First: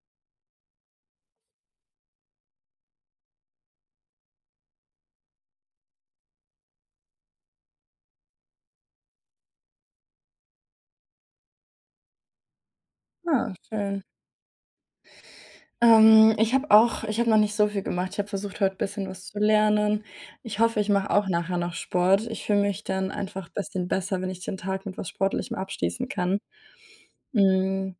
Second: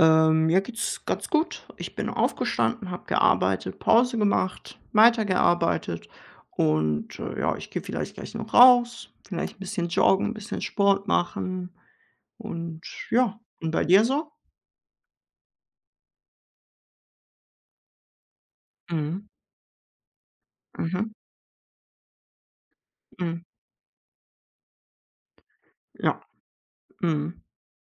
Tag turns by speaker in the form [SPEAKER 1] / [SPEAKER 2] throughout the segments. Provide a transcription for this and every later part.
[SPEAKER 1] Mir geht's ganz gut. Ich bin aufgestanden, habe gearbeitet, Pause gemacht, weitergearbeitet und, ja, ich gehe vielleicht gleich noch raus, vielleicht ein bisschen joggen, ein bisschen Sport machen und ja.
[SPEAKER 2] Ah,
[SPEAKER 1] Und bei
[SPEAKER 2] schön.
[SPEAKER 1] dir so?
[SPEAKER 2] Ich habe auch ich habe noch nicht so viel gemacht. Ich habe versucht, heute ein bisschen was
[SPEAKER 1] Mhm.
[SPEAKER 2] zu lernen. Ich hoffe, ich
[SPEAKER 1] Mhm.
[SPEAKER 2] mache auch nachher noch Sport. Ich fühle mich dann
[SPEAKER 1] Mhm.
[SPEAKER 2] einfach ein bisschen besser, wenn ich den Tag mit was Sportlichem abschließen
[SPEAKER 1] Ja.
[SPEAKER 2] kann.
[SPEAKER 1] Mhm.
[SPEAKER 2] Hm,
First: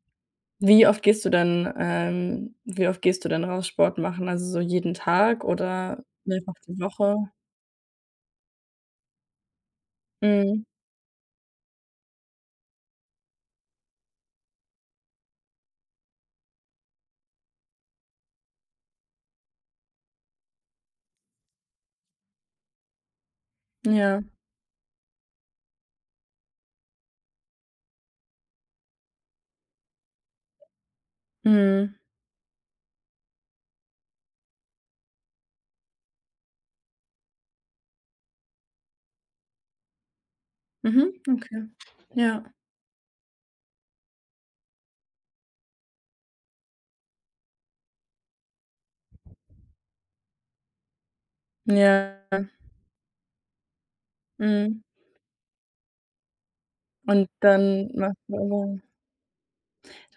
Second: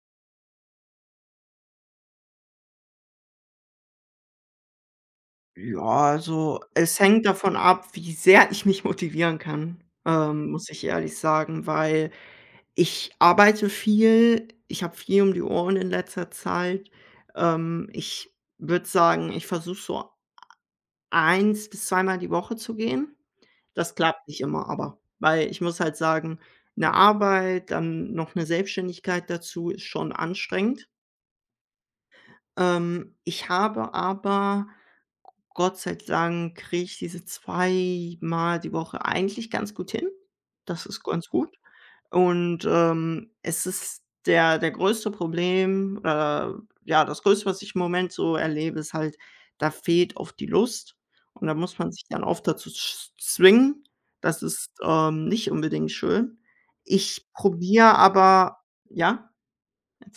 [SPEAKER 2] wie oft gehst du denn wie oft gehst du denn raus Sport machen? Also, so jeden Tag
[SPEAKER 1] Ja,
[SPEAKER 2] oder mehrfach
[SPEAKER 1] also,
[SPEAKER 2] die
[SPEAKER 1] es
[SPEAKER 2] Woche?
[SPEAKER 1] hängt davon ab, wie sehr ich mich motivieren kann,
[SPEAKER 2] Mhm.
[SPEAKER 1] muss ich ehrlich sagen, weil ich arbeite viel, ich habe viel um die Ohren in letzter Zeit. Ich würde sagen, ich versuche so 1 bis zweimal die Woche zu gehen. Das
[SPEAKER 2] Ja.
[SPEAKER 1] klappt nicht immer aber, weil ich muss halt sagen, eine Arbeit, dann noch eine Selbstständigkeit dazu ist schon anstrengend.
[SPEAKER 2] Mhm.
[SPEAKER 1] Ich habe aber, Gott sei Dank, kriege ich diese zweimal die Woche eigentlich ganz gut hin. Das ist
[SPEAKER 2] Mhm.
[SPEAKER 1] ganz gut.
[SPEAKER 2] Okay. Ja.
[SPEAKER 1] Und, es ist der größte Problem oder ja, das Größte, was ich im Moment so erlebe, ist halt, da fehlt oft die Lust und da muss man sich dann oft
[SPEAKER 2] Ja.
[SPEAKER 1] dazu z zwingen. Das ist,
[SPEAKER 2] Mhm.
[SPEAKER 1] nicht unbedingt schön. Ich
[SPEAKER 2] Und dann
[SPEAKER 1] probiere
[SPEAKER 2] machst du
[SPEAKER 1] aber
[SPEAKER 2] aber
[SPEAKER 1] ja,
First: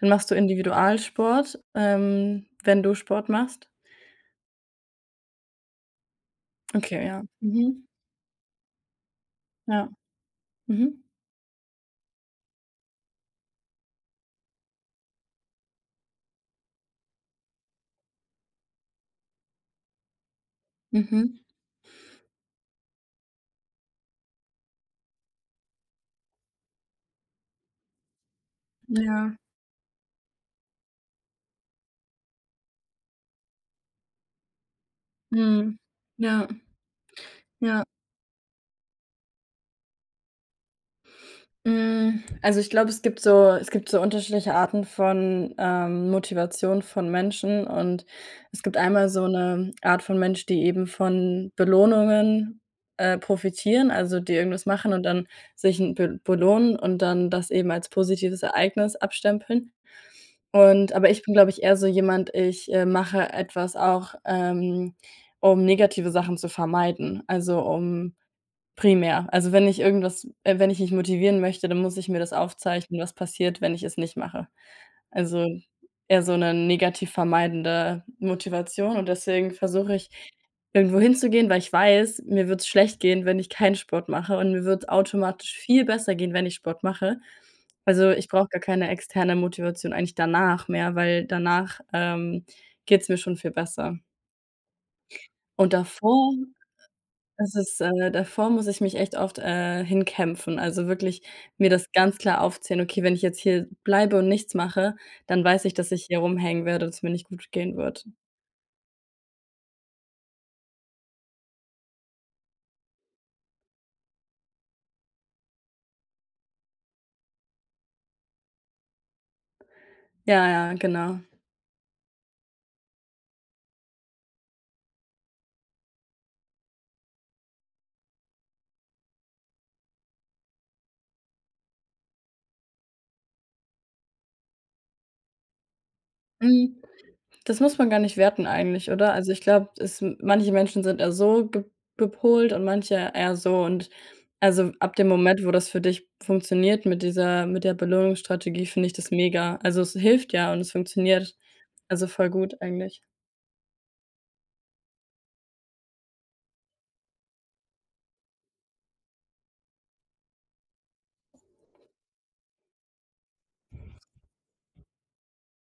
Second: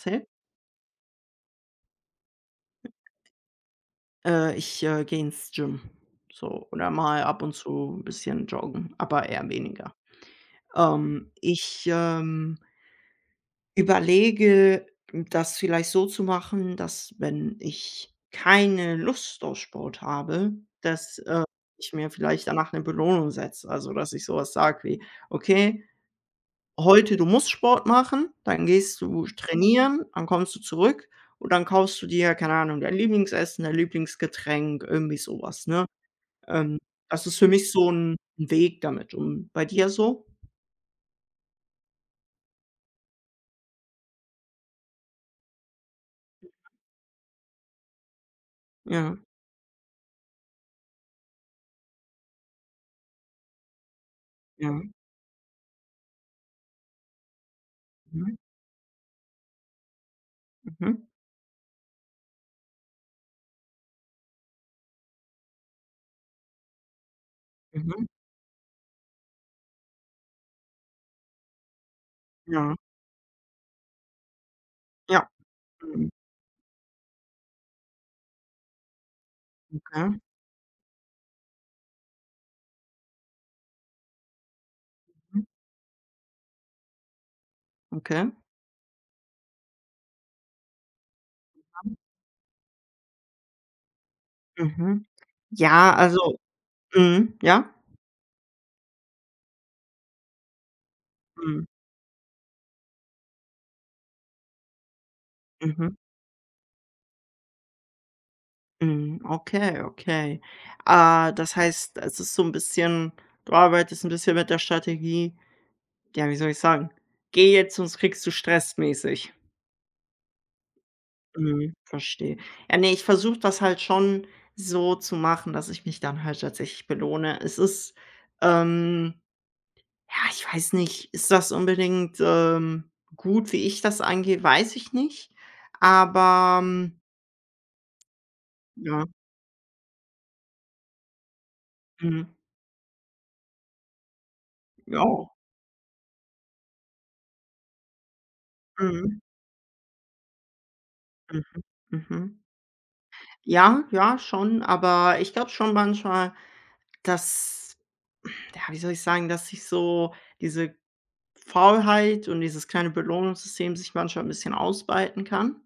[SPEAKER 2] Dann machst du Individualsport, wenn du Sport machst?
[SPEAKER 1] Ich gehe ins Gym, so oder
[SPEAKER 2] Okay,
[SPEAKER 1] mal
[SPEAKER 2] ja.
[SPEAKER 1] ab und
[SPEAKER 2] Mhm.
[SPEAKER 1] zu ein bisschen joggen, aber eher
[SPEAKER 2] Ja.
[SPEAKER 1] weniger.
[SPEAKER 2] Mhm.
[SPEAKER 1] Ich überlege, das vielleicht so zu machen, dass, wenn ich keine Lust auf Sport habe, dass,
[SPEAKER 2] Mhm.
[SPEAKER 1] ich mir vielleicht danach eine Belohnung setze. Also, dass ich sowas sage wie: „Okay, heute du musst Sport machen, dann gehst du
[SPEAKER 2] Ja.
[SPEAKER 1] trainieren, dann kommst du zurück und dann kaufst du dir, keine Ahnung, dein Lieblingsessen, dein Lieblingsgetränk“, irgendwie sowas,
[SPEAKER 2] Mhm.
[SPEAKER 1] ne?
[SPEAKER 2] Ja,
[SPEAKER 1] Ähm, Das ist für mich
[SPEAKER 2] ja.
[SPEAKER 1] so 'n Weg damit. Und bei dir so?
[SPEAKER 2] Hm, also, ich glaube, es gibt so unterschiedliche Arten von, Motivation von Menschen und es gibt einmal
[SPEAKER 1] Ja,
[SPEAKER 2] so 'ne Art von Mensch, die eben von Belohnungen, profitieren, also, die irgendwas
[SPEAKER 1] ja.
[SPEAKER 2] machen und dann sich 'n be belohnen und dann das eben als
[SPEAKER 1] Mhm,
[SPEAKER 2] positives Ereignis abstempeln.
[SPEAKER 1] mhm,
[SPEAKER 2] Und aber ich bin, glaube ich, eher so jemand, mache etwas auch, um negative Sachen zu vermeiden, also,
[SPEAKER 1] mhm.
[SPEAKER 2] um primär. Also, wenn ich irgendwas wenn ich mich motivieren möchte, dann muss ich mir das
[SPEAKER 1] Ja,
[SPEAKER 2] aufzeichnen, was passiert, wenn ich es nicht mache.
[SPEAKER 1] ja.
[SPEAKER 2] Also,
[SPEAKER 1] Mhm,
[SPEAKER 2] eher so eine negativ vermeidende Motivation und deswegen versuche ich,
[SPEAKER 1] okay.
[SPEAKER 2] irgendwo hinzugehen, weil ich weiß, mir wird's schlecht gehen, wenn ich keinen Sport mache und mir wird
[SPEAKER 1] Mhm,
[SPEAKER 2] automatisch viel besser gehen, wenn ich Sport mache. Also, ich
[SPEAKER 1] okay.
[SPEAKER 2] brauche gar keine externe Motivation eigentlich danach mehr, weil danach, geht's mir schon viel besser.
[SPEAKER 1] Mhm.
[SPEAKER 2] Und
[SPEAKER 1] Ja,
[SPEAKER 2] davor
[SPEAKER 1] also mhm,
[SPEAKER 2] das
[SPEAKER 1] ja?
[SPEAKER 2] ist davor muss ich mich echt oft, hinkämpfen. Also, wirklich
[SPEAKER 1] Mhm,
[SPEAKER 2] mir das ganz klar aufzählen: „Okay, wenn ich jetzt hier bleibe und nichts mache, dann weiß ich, dass
[SPEAKER 1] mhm,
[SPEAKER 2] ich hier rumhängen werde und es mir nicht gut gehen wird.“
[SPEAKER 1] mhm. Okay, okay. Ah, das heißt, es ist so 'n bisschen du arbeitest 'n bisschen mit der Strategie ja, wie soll ich sagen: „Geh jetzt, sonst kriegst du Stress“, mäßig.
[SPEAKER 2] Ja, ja, genau.
[SPEAKER 1] Mhm, verstehe. Ja, ne, ich versuche das halt schon so zu machen, dass ich mich dann halt tatsächlich belohne. Es ist, ähm ja, ich weiß nicht, ist das unbedingt, gut, wie ich das angehe, weiß ich nicht. Aber,
[SPEAKER 2] Hm,
[SPEAKER 1] hm,
[SPEAKER 2] das muss man gar nicht werten eigentlich,
[SPEAKER 1] ja,
[SPEAKER 2] oder? Also, ich glaube, manche Menschen sind eher so ge
[SPEAKER 1] mhm,
[SPEAKER 2] gepolt und manche eher so und also, ab
[SPEAKER 1] ja,
[SPEAKER 2] dem Moment, wo das für dich funktioniert mit dieser mit der Belohnungsstrategie, finde ich das
[SPEAKER 1] mhm,
[SPEAKER 2] mega. Also, es hilft ja und es funktioniert.
[SPEAKER 1] mhm,
[SPEAKER 2] Also, voll
[SPEAKER 1] mhm.
[SPEAKER 2] gut eigentlich.
[SPEAKER 1] Ja, ja, schon, aber ich glaube schon manchmal, dass ja, wie soll ich sagen, dass ich so diese Faulheit und dieses kleine Belohnungssystem sich manchmal ein bisschen ausweiten kann.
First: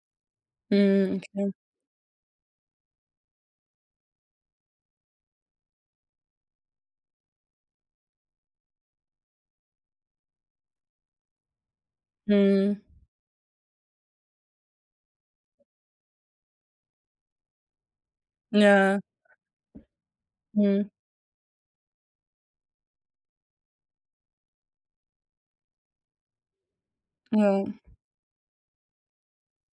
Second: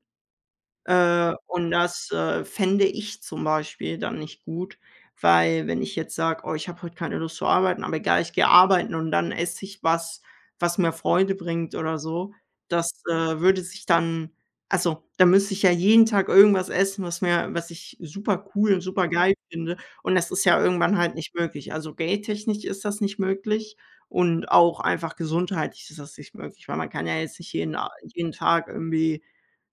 [SPEAKER 2] Mhm, okay.
[SPEAKER 1] Und das, fände ich zum Beispiel dann nicht gut, weil wenn ich jetzt sage: „Oh, ich habe heute keine Lust zu arbeiten, aber egal, ich gehe arbeiten und dann esse ich was, was mir Freude bringt“ oder so,
[SPEAKER 2] Mhm.
[SPEAKER 1] das, würde sich dann also, dann müsste ich ja jeden Tag irgendwas essen, was mir was ich super cool und
[SPEAKER 2] Ja,
[SPEAKER 1] super geil finde und das ist ja
[SPEAKER 2] mhm,
[SPEAKER 1] irgendwann halt nicht möglich. Also, geldtechnisch ist das nicht möglich und auch einfach gesundheitlich ist das nicht möglich, weil man kann ja jetzt nicht
[SPEAKER 2] ja,
[SPEAKER 1] jeden Tag irgendwie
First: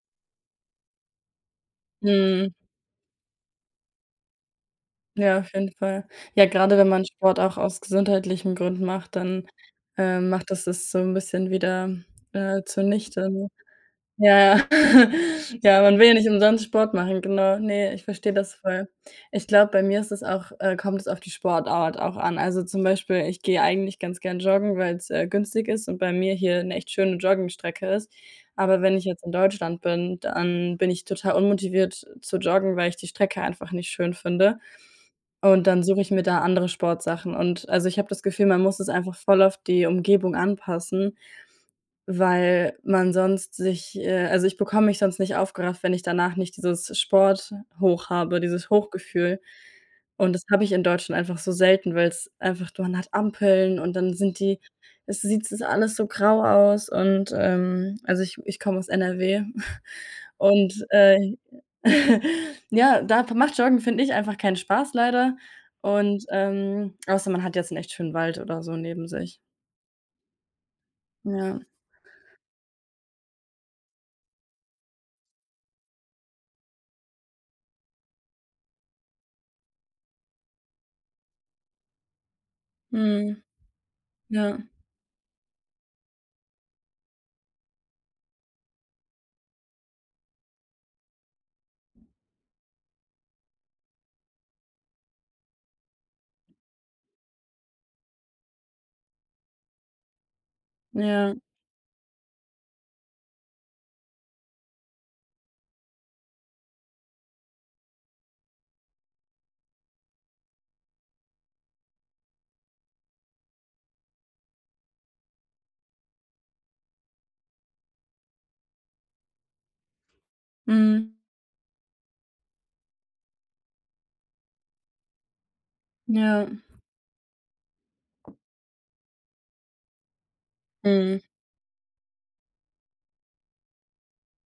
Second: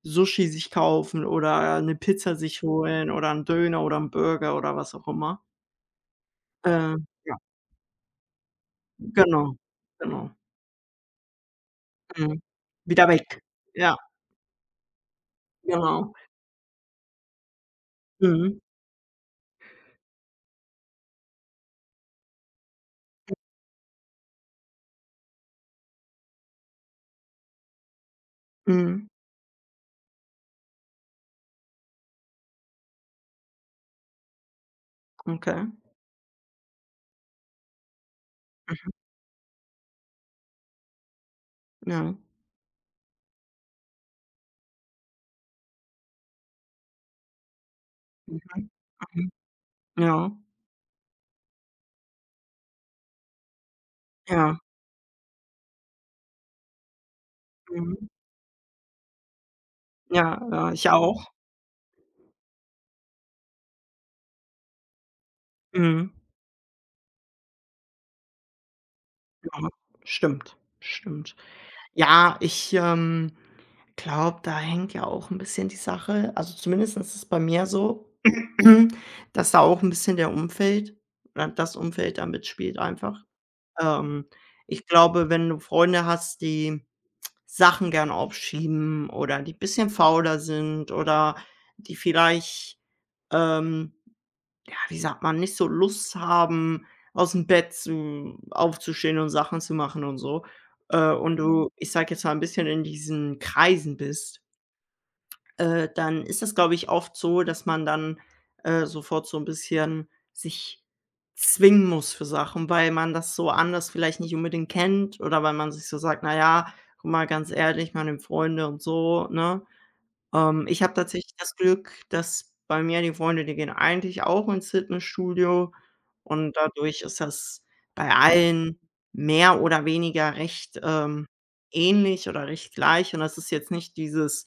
[SPEAKER 1] Sushi sich kaufen oder 'ne Pizza
[SPEAKER 2] mhm.
[SPEAKER 1] sich holen oder 'n Döner oder 'n Burger oder was auch
[SPEAKER 2] Ja,
[SPEAKER 1] immer.
[SPEAKER 2] auf jeden Fall. Ja, gerade wenn
[SPEAKER 1] Äh,
[SPEAKER 2] man
[SPEAKER 1] ja,
[SPEAKER 2] Sport auch aus gesundheitlichen Gründen macht, dann,
[SPEAKER 1] genau, genau.
[SPEAKER 2] macht das das so 'n bisschen wieder,
[SPEAKER 1] Mhm. Wieder
[SPEAKER 2] zunichte.
[SPEAKER 1] weg.
[SPEAKER 2] Ne?
[SPEAKER 1] Ja,
[SPEAKER 2] Ja, ja, Ja, man will
[SPEAKER 1] genau.
[SPEAKER 2] ja nicht umsonst Sport machen, genau. Ne, ich verstehe das
[SPEAKER 1] Mhm,
[SPEAKER 2] voll. Ich glaube, bei mir ist es auch kommt es auf die Sportart auch an. Also, zum Beispiel, ich gehe eigentlich ganz gern joggen, weil's, günstig ist und bei mir hier eine echt schöne Joggingstrecke ist. Aber wenn ich
[SPEAKER 1] mhm,
[SPEAKER 2] jetzt in Deutschland bin, dann bin ich total unmotiviert zu joggen, weil ich die Strecke einfach nicht schön finde.
[SPEAKER 1] okay,
[SPEAKER 2] Und dann suche ich mir da andere Sportsachen und also, ich habe das Gefühl, man muss es einfach voll auf die Umgebung anpassen.
[SPEAKER 1] ja.
[SPEAKER 2] Weil man sonst sich also, ich bekomme mich sonst nicht aufgerafft, wenn ich danach nicht dieses Sport-Hoch
[SPEAKER 1] Mhm,
[SPEAKER 2] habe, dieses
[SPEAKER 1] mhm.
[SPEAKER 2] Hochgefühl.
[SPEAKER 1] Ja,
[SPEAKER 2] Und das habe ich in Deutschland einfach so selten, weil es einfach man hat Ampeln und dann sind
[SPEAKER 1] ja,
[SPEAKER 2] die es sieht es alles so grau aus und,
[SPEAKER 1] mhm.
[SPEAKER 2] also, ich komme aus NRW
[SPEAKER 1] Ja, ja,
[SPEAKER 2] und,
[SPEAKER 1] ich auch.
[SPEAKER 2] ja, da macht Joggen, finde ich, einfach keinen Spaß leider
[SPEAKER 1] Mhm,
[SPEAKER 2] und, außer man hat jetzt 'n echt schönen Wald oder so neben sich.
[SPEAKER 1] ja, stimmt, stimmt.
[SPEAKER 2] Ja,
[SPEAKER 1] Ja, ich glaube, da hängt ja auch ein bisschen die Sache also zumindest ist es bei mir so, dass da auch ein bisschen der Umfeld oder das Umfeld da mitspielt einfach.
[SPEAKER 2] mhm,
[SPEAKER 1] Ähm,
[SPEAKER 2] ja.
[SPEAKER 1] Ich glaube, wenn du Freunde hast, die Sachen gern aufschieben oder die ein bisschen fauler sind oder die vielleicht, ähm ja, wie sagt man, nicht so Lust haben, aus dem Bett zu aufzustehen und Sachen zu machen und so, und
[SPEAKER 2] Ja,
[SPEAKER 1] Mhm. Du, ich sag jetzt mal, ein bisschen in diesen Kreisen bist, dann ist das, glaube ich, oft so, dass man dann, sofort so ein bisschen sich zwingen muss für Sachen, weil man das so anders vielleicht nicht unbedingt kennt oder weil man sich so sagt: „Na ja, guck mal, ganz ehrlich, man nimmt Freunde und so“, ne? Ich habe
[SPEAKER 2] mhm,
[SPEAKER 1] tatsächlich das Glück, dass bei mir die Freunde, die gehen eigentlich auch ins Fitnessstudio
[SPEAKER 2] ja,
[SPEAKER 1] und dadurch ist das bei allen mehr oder weniger recht,
[SPEAKER 2] mhm,
[SPEAKER 1] ähnlich oder recht gleich und das ist jetzt nicht dieses:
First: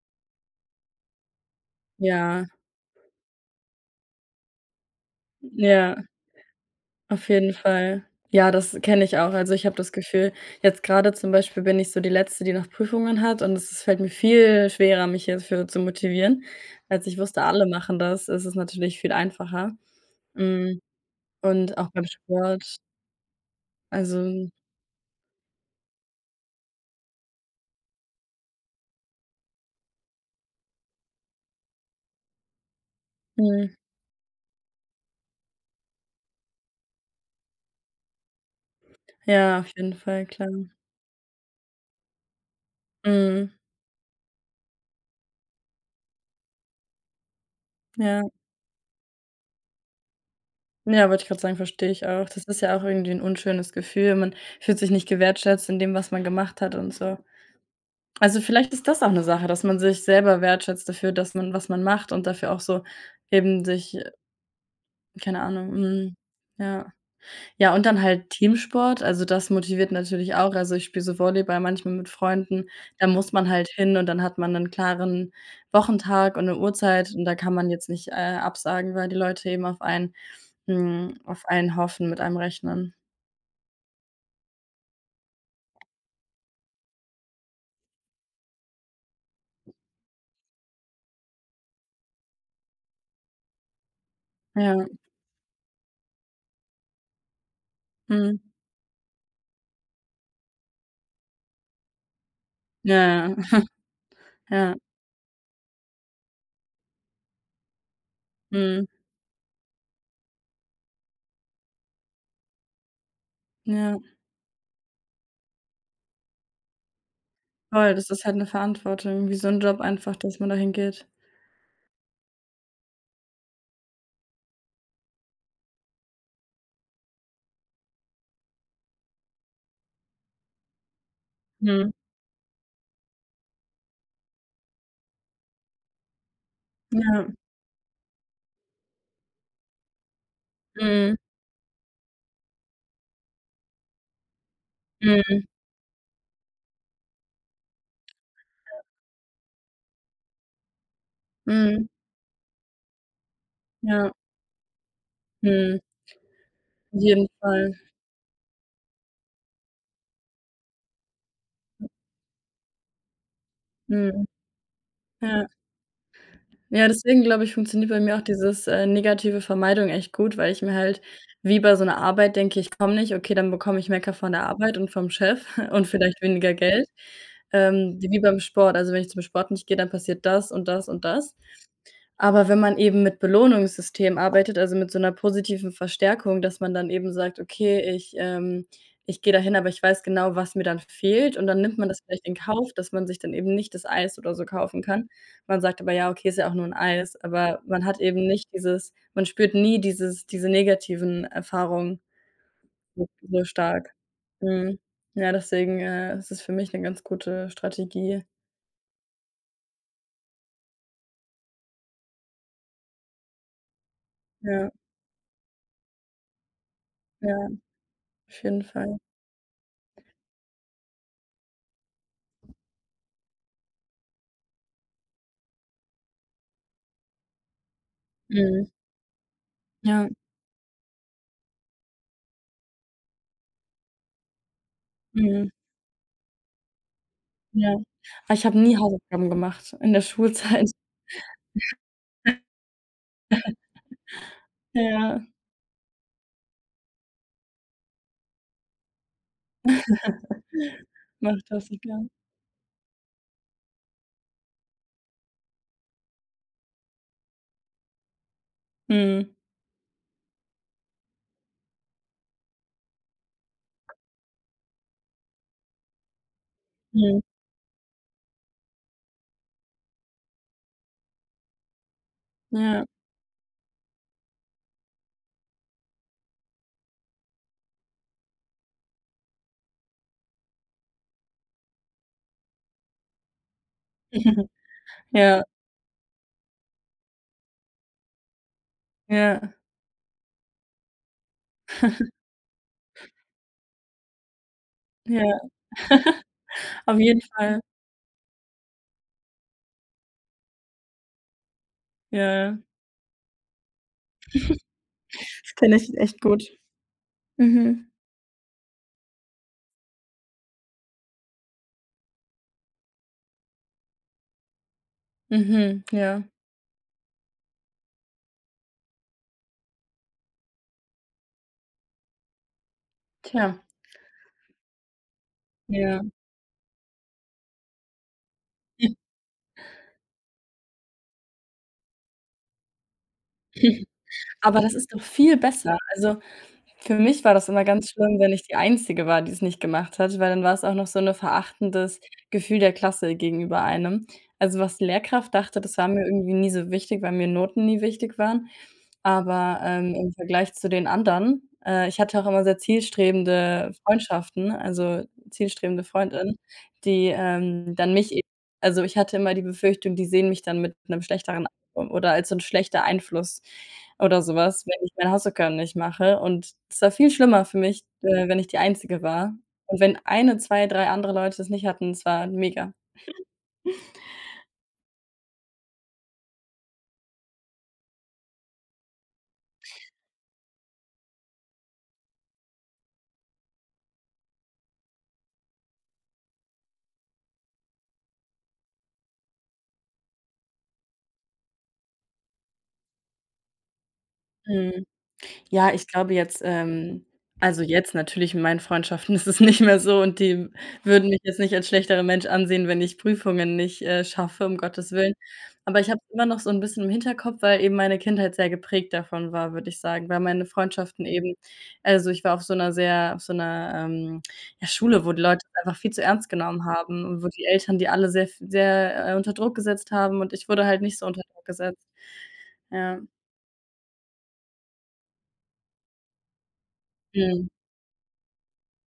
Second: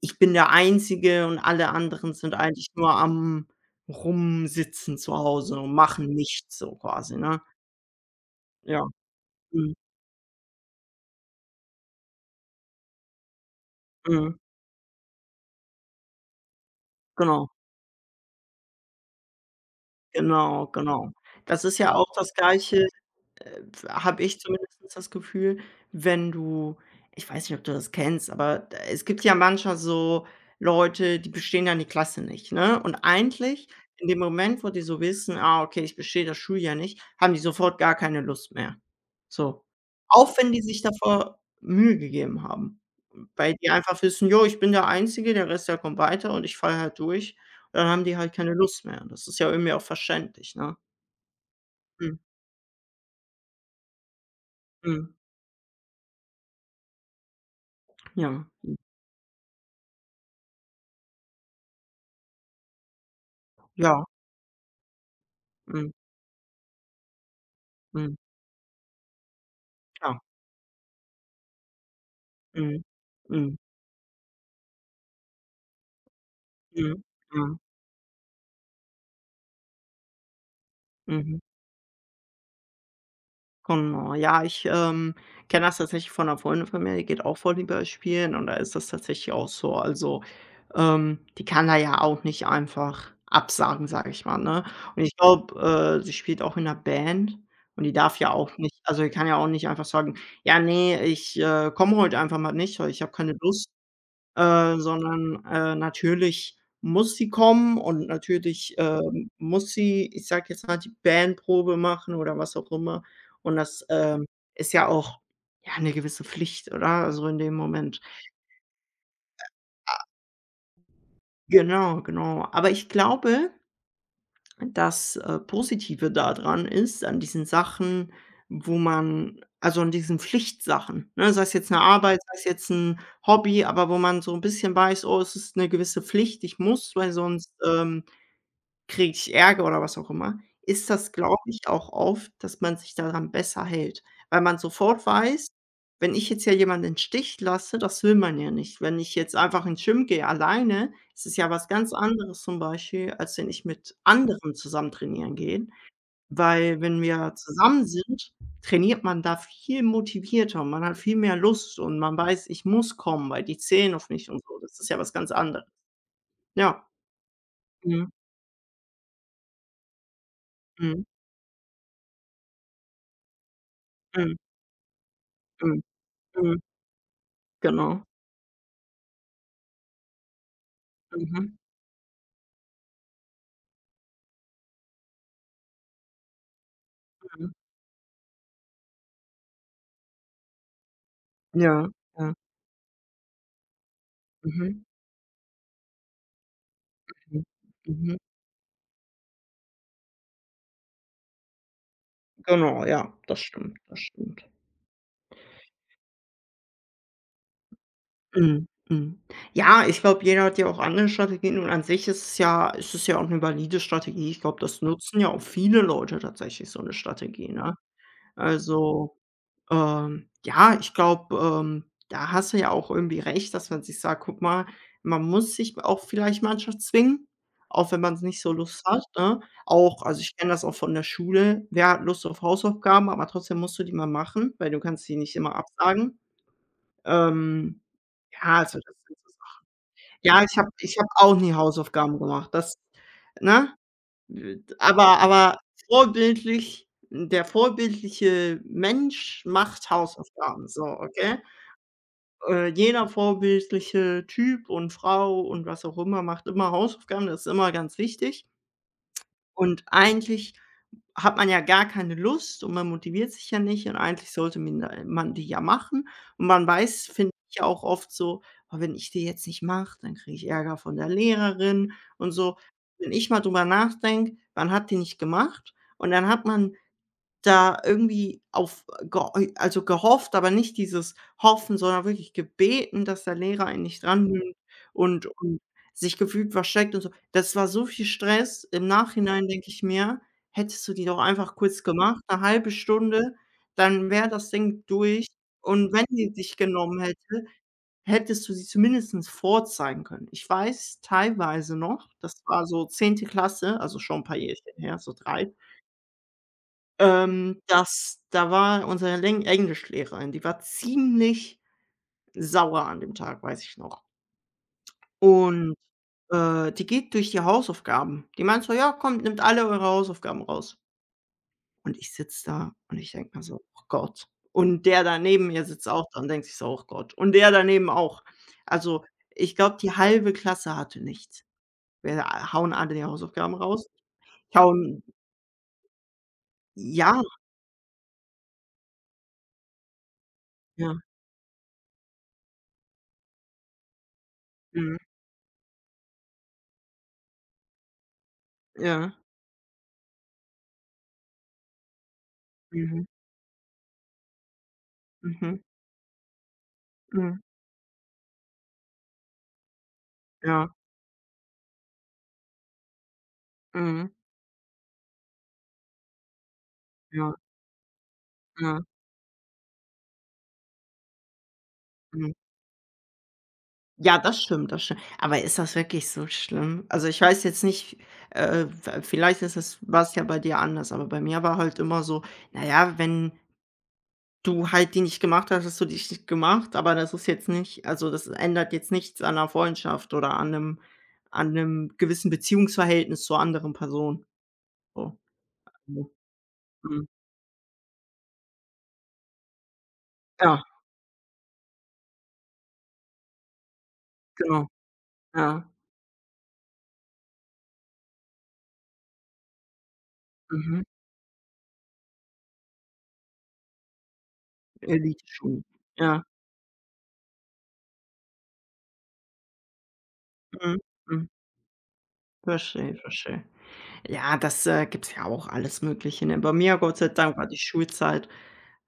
[SPEAKER 1] „Ich bin der Einzige und alle anderen sind
[SPEAKER 2] ja,
[SPEAKER 1] eigentlich nur am Rumsitzen zu Hause und
[SPEAKER 2] ja,
[SPEAKER 1] machen nichts“, so quasi,
[SPEAKER 2] auf
[SPEAKER 1] ne?
[SPEAKER 2] jeden Fall. Ja, das
[SPEAKER 1] Ja.
[SPEAKER 2] kenne ich auch. Also, ich
[SPEAKER 1] Mhm.
[SPEAKER 2] habe das Gefühl jetzt gerade zum Beispiel bin ich so die Letzte, die noch Prüfungen hat und es fällt mir
[SPEAKER 1] Mhm.
[SPEAKER 2] viel schwerer, mich hierfür zu motivieren. Als ich wusste,
[SPEAKER 1] Genau,
[SPEAKER 2] alle machen das, ist es natürlich viel einfacher.
[SPEAKER 1] genau,
[SPEAKER 2] Hm,
[SPEAKER 1] genau. Das ist
[SPEAKER 2] und auch
[SPEAKER 1] ja
[SPEAKER 2] beim
[SPEAKER 1] auch das
[SPEAKER 2] Sport.
[SPEAKER 1] Gleiche. Äh, Habe ich
[SPEAKER 2] Also,
[SPEAKER 1] zumindest das Gefühl, wenn du ich weiß nicht, ob du das kennst, aber d es gibt ja manchmal so Leute, die bestehen dann die Klasse nicht, ne? Und eigentlich
[SPEAKER 2] mhm,
[SPEAKER 1] in dem Moment, wo die so wissen: „Ah, okay, ich bestehe das Schuljahr ja nicht“, haben die sofort gar keine Lust mehr.
[SPEAKER 2] ja,
[SPEAKER 1] So.
[SPEAKER 2] auf jeden Fall,
[SPEAKER 1] Auch
[SPEAKER 2] klar.
[SPEAKER 1] wenn die sich davor Mühe gegeben haben,
[SPEAKER 2] Mhm,
[SPEAKER 1] weil die einfach wissen: „Jo, ich bin der Einzige, der Rest, der kommt weiter und ich falle halt durch.“ Und dann haben die
[SPEAKER 2] ja.
[SPEAKER 1] halt keine Lust mehr. Das ist ja irgendwie auch verständlich, ne?
[SPEAKER 2] Ja, wollte ich gerade sagen, verstehe ich
[SPEAKER 1] Mhm,
[SPEAKER 2] auch. Das ist ja auch irgendwie ein unschönes Gefühl. Man fühlt sich nicht
[SPEAKER 1] mhm.
[SPEAKER 2] gewertschätzt in dem, was man gemacht hat und so. Also,
[SPEAKER 1] Ja,
[SPEAKER 2] vielleicht ist das auch eine Sache, dass man sich selber wertschätzt dafür, dass man was man macht und dafür auch so eben sich
[SPEAKER 1] ja.
[SPEAKER 2] keine Ahnung,
[SPEAKER 1] Mh,
[SPEAKER 2] mhm, ja. Ja, und dann
[SPEAKER 1] mhm,
[SPEAKER 2] halt Teamsport, also, das motiviert
[SPEAKER 1] klar.
[SPEAKER 2] natürlich auch. Also, ich spiele so Volleyball manchmal mit Freunden,
[SPEAKER 1] Mhm,
[SPEAKER 2] da muss man
[SPEAKER 1] mhm,
[SPEAKER 2] halt hin und dann hat man einen klaren Wochentag und eine
[SPEAKER 1] mhm,
[SPEAKER 2] Uhrzeit und da kann
[SPEAKER 1] mhm,
[SPEAKER 2] man jetzt nicht, absagen, weil die Leute eben auf einen
[SPEAKER 1] mhm.
[SPEAKER 2] auf einen hoffen, mit einem rechnen.
[SPEAKER 1] Genau. Ja, ich kenne das tatsächlich von einer Freundin von mir, die geht auch Volleyball spielen und da ist das tatsächlich auch so. Also, die kann da ja auch nicht einfach absagen, sage ich mal, ne?
[SPEAKER 2] Ja,
[SPEAKER 1] Und ich glaube, sie spielt auch in 'ner Band und die darf ja
[SPEAKER 2] mhm.
[SPEAKER 1] auch nicht also, die kann ja auch nicht einfach sagen: „Ja, nee, ich komme heute einfach mal nicht, weil ich habe
[SPEAKER 2] Ja,
[SPEAKER 1] keine
[SPEAKER 2] ja,
[SPEAKER 1] Lust.“
[SPEAKER 2] ja,
[SPEAKER 1] Sondern, natürlich muss sie kommen und natürlich,
[SPEAKER 2] mhm.
[SPEAKER 1] muss sie, ich sag jetzt mal, die Bandprobe machen oder was auch immer. Und das,
[SPEAKER 2] Ja,
[SPEAKER 1] ist ja auch, ja, eine gewisse Pflicht, oder? Also, in dem
[SPEAKER 2] voll,
[SPEAKER 1] Moment.
[SPEAKER 2] das ist halt 'ne Verantwortung, wie so 'n Job einfach, dass man dahin geht.
[SPEAKER 1] Genau, genau. Aber ich glaube, das, Positive da dran ist, an diesen Sachen, wo man also, an diesen Pflichtsachen, ne, sei es jetzt eine
[SPEAKER 2] Mhm.
[SPEAKER 1] Arbeit, sei es jetzt ein Hobby, aber wo man so ein bisschen weiß: „Oh, es ist eine gewisse Pflicht, ich muss, weil
[SPEAKER 2] Ja,
[SPEAKER 1] sonst, kriege ich Ärger oder was auch immer, ist das,
[SPEAKER 2] mhm,
[SPEAKER 1] glaube ich, auch oft, dass man sich daran besser hält, weil man sofort
[SPEAKER 2] mhm,
[SPEAKER 1] weiß: „Wenn ich jetzt hier jemanden im Stich lasse, das will man ja nicht.“ Wenn ich jetzt einfach ins Gym gehe alleine, ist es ja was
[SPEAKER 2] mhm,
[SPEAKER 1] ganz anderes zum Beispiel, als wenn ich mit
[SPEAKER 2] ja,
[SPEAKER 1] anderen zusammen trainieren gehe,
[SPEAKER 2] mhm,
[SPEAKER 1] weil
[SPEAKER 2] auf
[SPEAKER 1] wenn
[SPEAKER 2] jeden
[SPEAKER 1] wir
[SPEAKER 2] Fall,
[SPEAKER 1] zusammen sind, trainiert man da viel motivierter und man hat viel mehr Lust und man weiß: „Ich muss kommen, weil die zählen auf
[SPEAKER 2] mhm,
[SPEAKER 1] mich“ und so. Das ist ja was ganz
[SPEAKER 2] ja.
[SPEAKER 1] anderes. Ja.
[SPEAKER 2] Ja, deswegen glaube ich, funktioniert bei
[SPEAKER 1] Mhm.
[SPEAKER 2] mir auch dieses, negative Vermeidung echt gut, weil ich mir halt
[SPEAKER 1] Mhm.
[SPEAKER 2] wie bei so 'ner Arbeit denke: „Ich komme nicht, okay, dann bekomme ich Mecker von
[SPEAKER 1] Mhm.
[SPEAKER 2] der Arbeit und vom Chef
[SPEAKER 1] Mhm.
[SPEAKER 2] und vielleicht weniger
[SPEAKER 1] Mhm.
[SPEAKER 2] Geld.“
[SPEAKER 1] Genau.
[SPEAKER 2] wie beim Sport, also, wenn ich zum Sport nicht gehe, dann passiert das und das und das.
[SPEAKER 1] Mhm,
[SPEAKER 2] Aber wenn man eben mit Belohnungssystem arbeitet, also mit so 'ner positiven Verstärkung, dass man dann eben sagt:
[SPEAKER 1] mhm.
[SPEAKER 2] „Okay, ich gehe dahin, aber ich weiß genau, was mir dann fehlt.“ Und dann nimmt
[SPEAKER 1] Ja,
[SPEAKER 2] man das vielleicht
[SPEAKER 1] ja.
[SPEAKER 2] in Kauf, dass man sich dann eben nicht das Eis oder so
[SPEAKER 1] Mhm,
[SPEAKER 2] kaufen kann. Man sagt aber: „Ja, okay, ist ja auch nur 'n Eis.“
[SPEAKER 1] mhm,
[SPEAKER 2] Aber man hat
[SPEAKER 1] mhm.
[SPEAKER 2] eben nicht dieses man spürt nie dieses diese negativen Erfahrungen
[SPEAKER 1] Genau,
[SPEAKER 2] so
[SPEAKER 1] ja, das
[SPEAKER 2] so
[SPEAKER 1] stimmt,
[SPEAKER 2] stark.
[SPEAKER 1] das stimmt.
[SPEAKER 2] Mhm. Ja, deswegen, ist es für mich 'ne ganz gute Strategie.
[SPEAKER 1] Mhm, mhm. Ja, ich glaube, jeder hat ja auch andere Strategien und an sich ist es ja auch 'ne valide Strategie. Ich glaube,
[SPEAKER 2] Ja,
[SPEAKER 1] das nutzen ja auch viele Leute tatsächlich, so 'ne Strategie,
[SPEAKER 2] ja,
[SPEAKER 1] ne?
[SPEAKER 2] auf jeden Fall.
[SPEAKER 1] Also ja, ich glaube, da hast du ja auch irgendwie recht, dass man sich sagt: „Guck mal, man muss sich auch vielleicht manchmal zwingen, auch wenn man es nicht so
[SPEAKER 2] Mhm.
[SPEAKER 1] Lust hat“, ne? Auch
[SPEAKER 2] Ja,
[SPEAKER 1] also, ich kenne das auch von der Schule. Wer hat Lust auf Hausaufgaben, aber trotzdem musst du die mal machen, weil du kannst die nicht
[SPEAKER 2] mhm.
[SPEAKER 1] immer absagen.
[SPEAKER 2] Ja.
[SPEAKER 1] Ähm,
[SPEAKER 2] Aber ich
[SPEAKER 1] ja,
[SPEAKER 2] habe nie
[SPEAKER 1] also, das sind
[SPEAKER 2] Hausaufgaben
[SPEAKER 1] so Sachen.
[SPEAKER 2] gemacht in der
[SPEAKER 1] Ja, ich habe
[SPEAKER 2] Schulzeit.
[SPEAKER 1] ich habe auch nie Hausaufgaben gemacht. Das ne?
[SPEAKER 2] Ja,
[SPEAKER 1] Aber vorbildlich der vorbildliche Mensch macht Hausaufgaben, so, okay?
[SPEAKER 2] mache das egal.
[SPEAKER 1] Jeder vorbildliche Typ und Frau und was auch immer macht immer Hausaufgaben, das ist immer ganz wichtig.
[SPEAKER 2] Mhm.
[SPEAKER 1] Und eigentlich hat man ja gar keine Lust und man motiviert sich ja nicht und eigentlich sollte min man die ja machen. Und man weiß,
[SPEAKER 2] Mhm.
[SPEAKER 1] finde ich ja auch oft so: „Oh, wenn ich die jetzt nicht mache, dann kriege ich Ärger von der Lehrerin“ und so.
[SPEAKER 2] Ja.
[SPEAKER 1] Wenn ich mal drüber nachdenke, man hat die nicht gemacht und dann hat man da irgendwie auf geho also gehofft, aber nicht dieses Hoffen, sondern wirklich gebeten, dass der Lehrer einen nicht rannimmt und
[SPEAKER 2] Ja,
[SPEAKER 1] und sich gefühlt versteckt und so. Das war so viel Stress. Im Nachhinein
[SPEAKER 2] ja,
[SPEAKER 1] denke ich mir: „Hättest du die doch einfach kurz gemacht, eine halbe Stunde, dann wäre das Ding
[SPEAKER 2] ja.
[SPEAKER 1] durch. Und wenn die dich
[SPEAKER 2] Auf
[SPEAKER 1] genommen
[SPEAKER 2] jeden
[SPEAKER 1] hätte,
[SPEAKER 2] Fall.
[SPEAKER 1] hättest du sie zumindestens vorzeigen können.“ Ich weiß teilweise noch,
[SPEAKER 2] Ja,
[SPEAKER 1] das
[SPEAKER 2] ja.
[SPEAKER 1] war so zehnte Klasse, also schon ein paar Jährchen her, so 3.
[SPEAKER 2] Das kenne ich echt gut. Mhm.
[SPEAKER 1] Das da war unsere Leng Englischlehrerin, die war ziemlich sauer an dem Tag, weiß ich noch. Und,
[SPEAKER 2] Mhm, ja.
[SPEAKER 1] die geht durch die Hausaufgaben. Die meint so: „Ja, kommt, nehmt alle eure Hausaufgaben raus.“ Und ich sitze da und ich denke mir
[SPEAKER 2] Tja,
[SPEAKER 1] so: „Oh Gott.“ Und der da neben mir sitzt
[SPEAKER 2] ja.
[SPEAKER 1] auch da und denkt sich so: „Oh Gott.“ Und der daneben auch. Also, ich glaube, die halbe Klasse hatte nichts. Wir a hauen alle die Hausaufgaben raus.
[SPEAKER 2] Aber das ist doch
[SPEAKER 1] Hauen
[SPEAKER 2] viel besser. Also für
[SPEAKER 1] ja,
[SPEAKER 2] mich war das immer ganz schlimm, wenn ich die Einzige war, die es nicht gemacht hat, weil dann war es auch noch so
[SPEAKER 1] ja,
[SPEAKER 2] 'ne verachtendes Gefühl der Klasse gegenüber einem. Also, was die
[SPEAKER 1] mhm,
[SPEAKER 2] Lehrkraft dachte, das war mir irgendwie nie so wichtig, weil mir Noten nie wichtig waren.
[SPEAKER 1] ja,
[SPEAKER 2] Aber, im Vergleich zu den anderen ich hatte auch immer sehr
[SPEAKER 1] mhm,
[SPEAKER 2] zielstrebende Freundschaften, also,
[SPEAKER 1] mhm, mhm,
[SPEAKER 2] zielstrebende Freundinnen, die,
[SPEAKER 1] mhm,
[SPEAKER 2] dann mich eben also, ich hatte immer die Befürchtung, die sehen mich dann
[SPEAKER 1] ja.
[SPEAKER 2] mit 'nem schlechteren oder als so 'n schlechter Einfluss.
[SPEAKER 1] Mhm.
[SPEAKER 2] Oder sowas, wenn ich meine Hausaufgaben nicht mache und es war viel
[SPEAKER 1] Ja,
[SPEAKER 2] schlimmer für mich, wenn ich die
[SPEAKER 1] ja,
[SPEAKER 2] Einzige war. Und wenn eine, zwei, drei andere Leute es nicht hatten, es war
[SPEAKER 1] mhm.
[SPEAKER 2] mega.
[SPEAKER 1] Ja, das stimmt, das stimmt. Aber ist das wirklich so schlimm? Also, ich weiß jetzt nicht, v vielleicht ist es war's ja bei dir anders, aber bei mir war halt immer so: Naja, wenn du halt die nicht gemacht hast, hast du die nicht gemacht, aber das ist jetzt nicht also, das ändert jetzt nichts an 'ner Freundschaft oder an 'nem gewissen Beziehungsverhältnis zur anderen Person.“
[SPEAKER 2] Mhm.
[SPEAKER 1] So,
[SPEAKER 2] Ja, ich
[SPEAKER 1] also,
[SPEAKER 2] glaube jetzt,
[SPEAKER 1] mhm.
[SPEAKER 2] also jetzt natürlich in meinen Freundschaften ist es nicht mehr so und die
[SPEAKER 1] Ja,
[SPEAKER 2] würden mich jetzt nicht als schlechterer Mensch ansehen, wenn ich Prüfungen nicht, schaffe, um
[SPEAKER 1] genau.
[SPEAKER 2] Gottes Willen.
[SPEAKER 1] Ja,
[SPEAKER 2] Aber ich habe es immer noch so 'n bisschen im Hinterkopf, weil eben meine Kindheit sehr geprägt davon war, würde ich sagen, weil meine
[SPEAKER 1] mhm.
[SPEAKER 2] Freundschaften eben also, ich war auf so 'ner sehr auf so 'ner, ja, Schule, wo die Leute
[SPEAKER 1] Elite-Schule.
[SPEAKER 2] es einfach viel zu
[SPEAKER 1] Ja,
[SPEAKER 2] ernst genommen haben und wo die Eltern die alle sehr f sehr, unter Druck gesetzt haben und ich wurde
[SPEAKER 1] mhm,
[SPEAKER 2] halt nicht so unter
[SPEAKER 1] mhm.
[SPEAKER 2] Druck gesetzt.
[SPEAKER 1] Verstehe,
[SPEAKER 2] Ja.
[SPEAKER 1] verstehe. Ja, das, gibt's ja auch alles Mögliche, ne? Bei mir, Gott sei Dank, war
[SPEAKER 2] Mhm.
[SPEAKER 1] die Schulzeit,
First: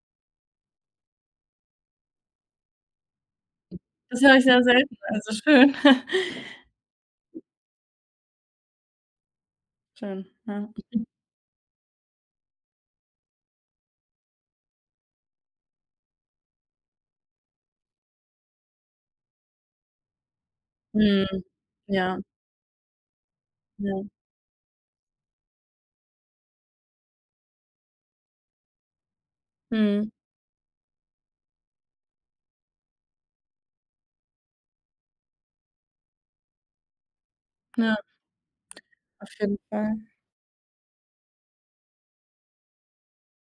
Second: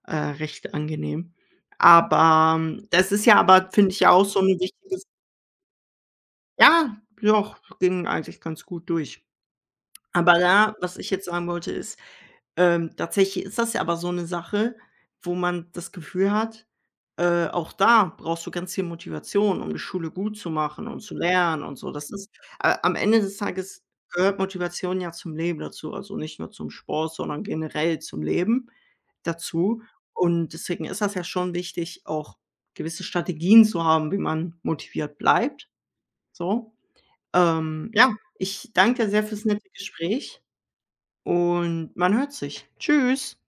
[SPEAKER 1] recht angenehm. Aber, das ist ja aber, finde ich, ja
[SPEAKER 2] Das
[SPEAKER 1] auch
[SPEAKER 2] höre
[SPEAKER 1] so
[SPEAKER 2] ich
[SPEAKER 1] 'n
[SPEAKER 2] sehr selten,
[SPEAKER 1] wichtiges
[SPEAKER 2] also schön.
[SPEAKER 1] ja, doch, ging eigentlich ganz gut durch.
[SPEAKER 2] Schön,
[SPEAKER 1] Aber
[SPEAKER 2] ja.
[SPEAKER 1] da, was ich jetzt sagen wollte, ist, tatsächlich ist das ja aber so eine Sache, wo man das Gefühl hat, auch da brauchst du ganz viel Motivation, um die Schule gut zu machen und zu
[SPEAKER 2] Mhm.
[SPEAKER 1] lernen und so. Das
[SPEAKER 2] Ja,
[SPEAKER 1] ist a am Ende des Tages
[SPEAKER 2] ja.
[SPEAKER 1] gehört Motivation ja zum Leben dazu, also nicht nur zum Sport, sondern generell zum Leben dazu.
[SPEAKER 2] Mhm.
[SPEAKER 1] Und deswegen ist das ja schon wichtig, auch gewisse Strategien zu haben, wie man motiviert bleibt, so.
[SPEAKER 2] Ja,
[SPEAKER 1] Ja, ich danke dir sehr
[SPEAKER 2] auf
[SPEAKER 1] fürs
[SPEAKER 2] jeden
[SPEAKER 1] nette
[SPEAKER 2] Fall.
[SPEAKER 1] Gespräch. Und man hört sich. Tschüss.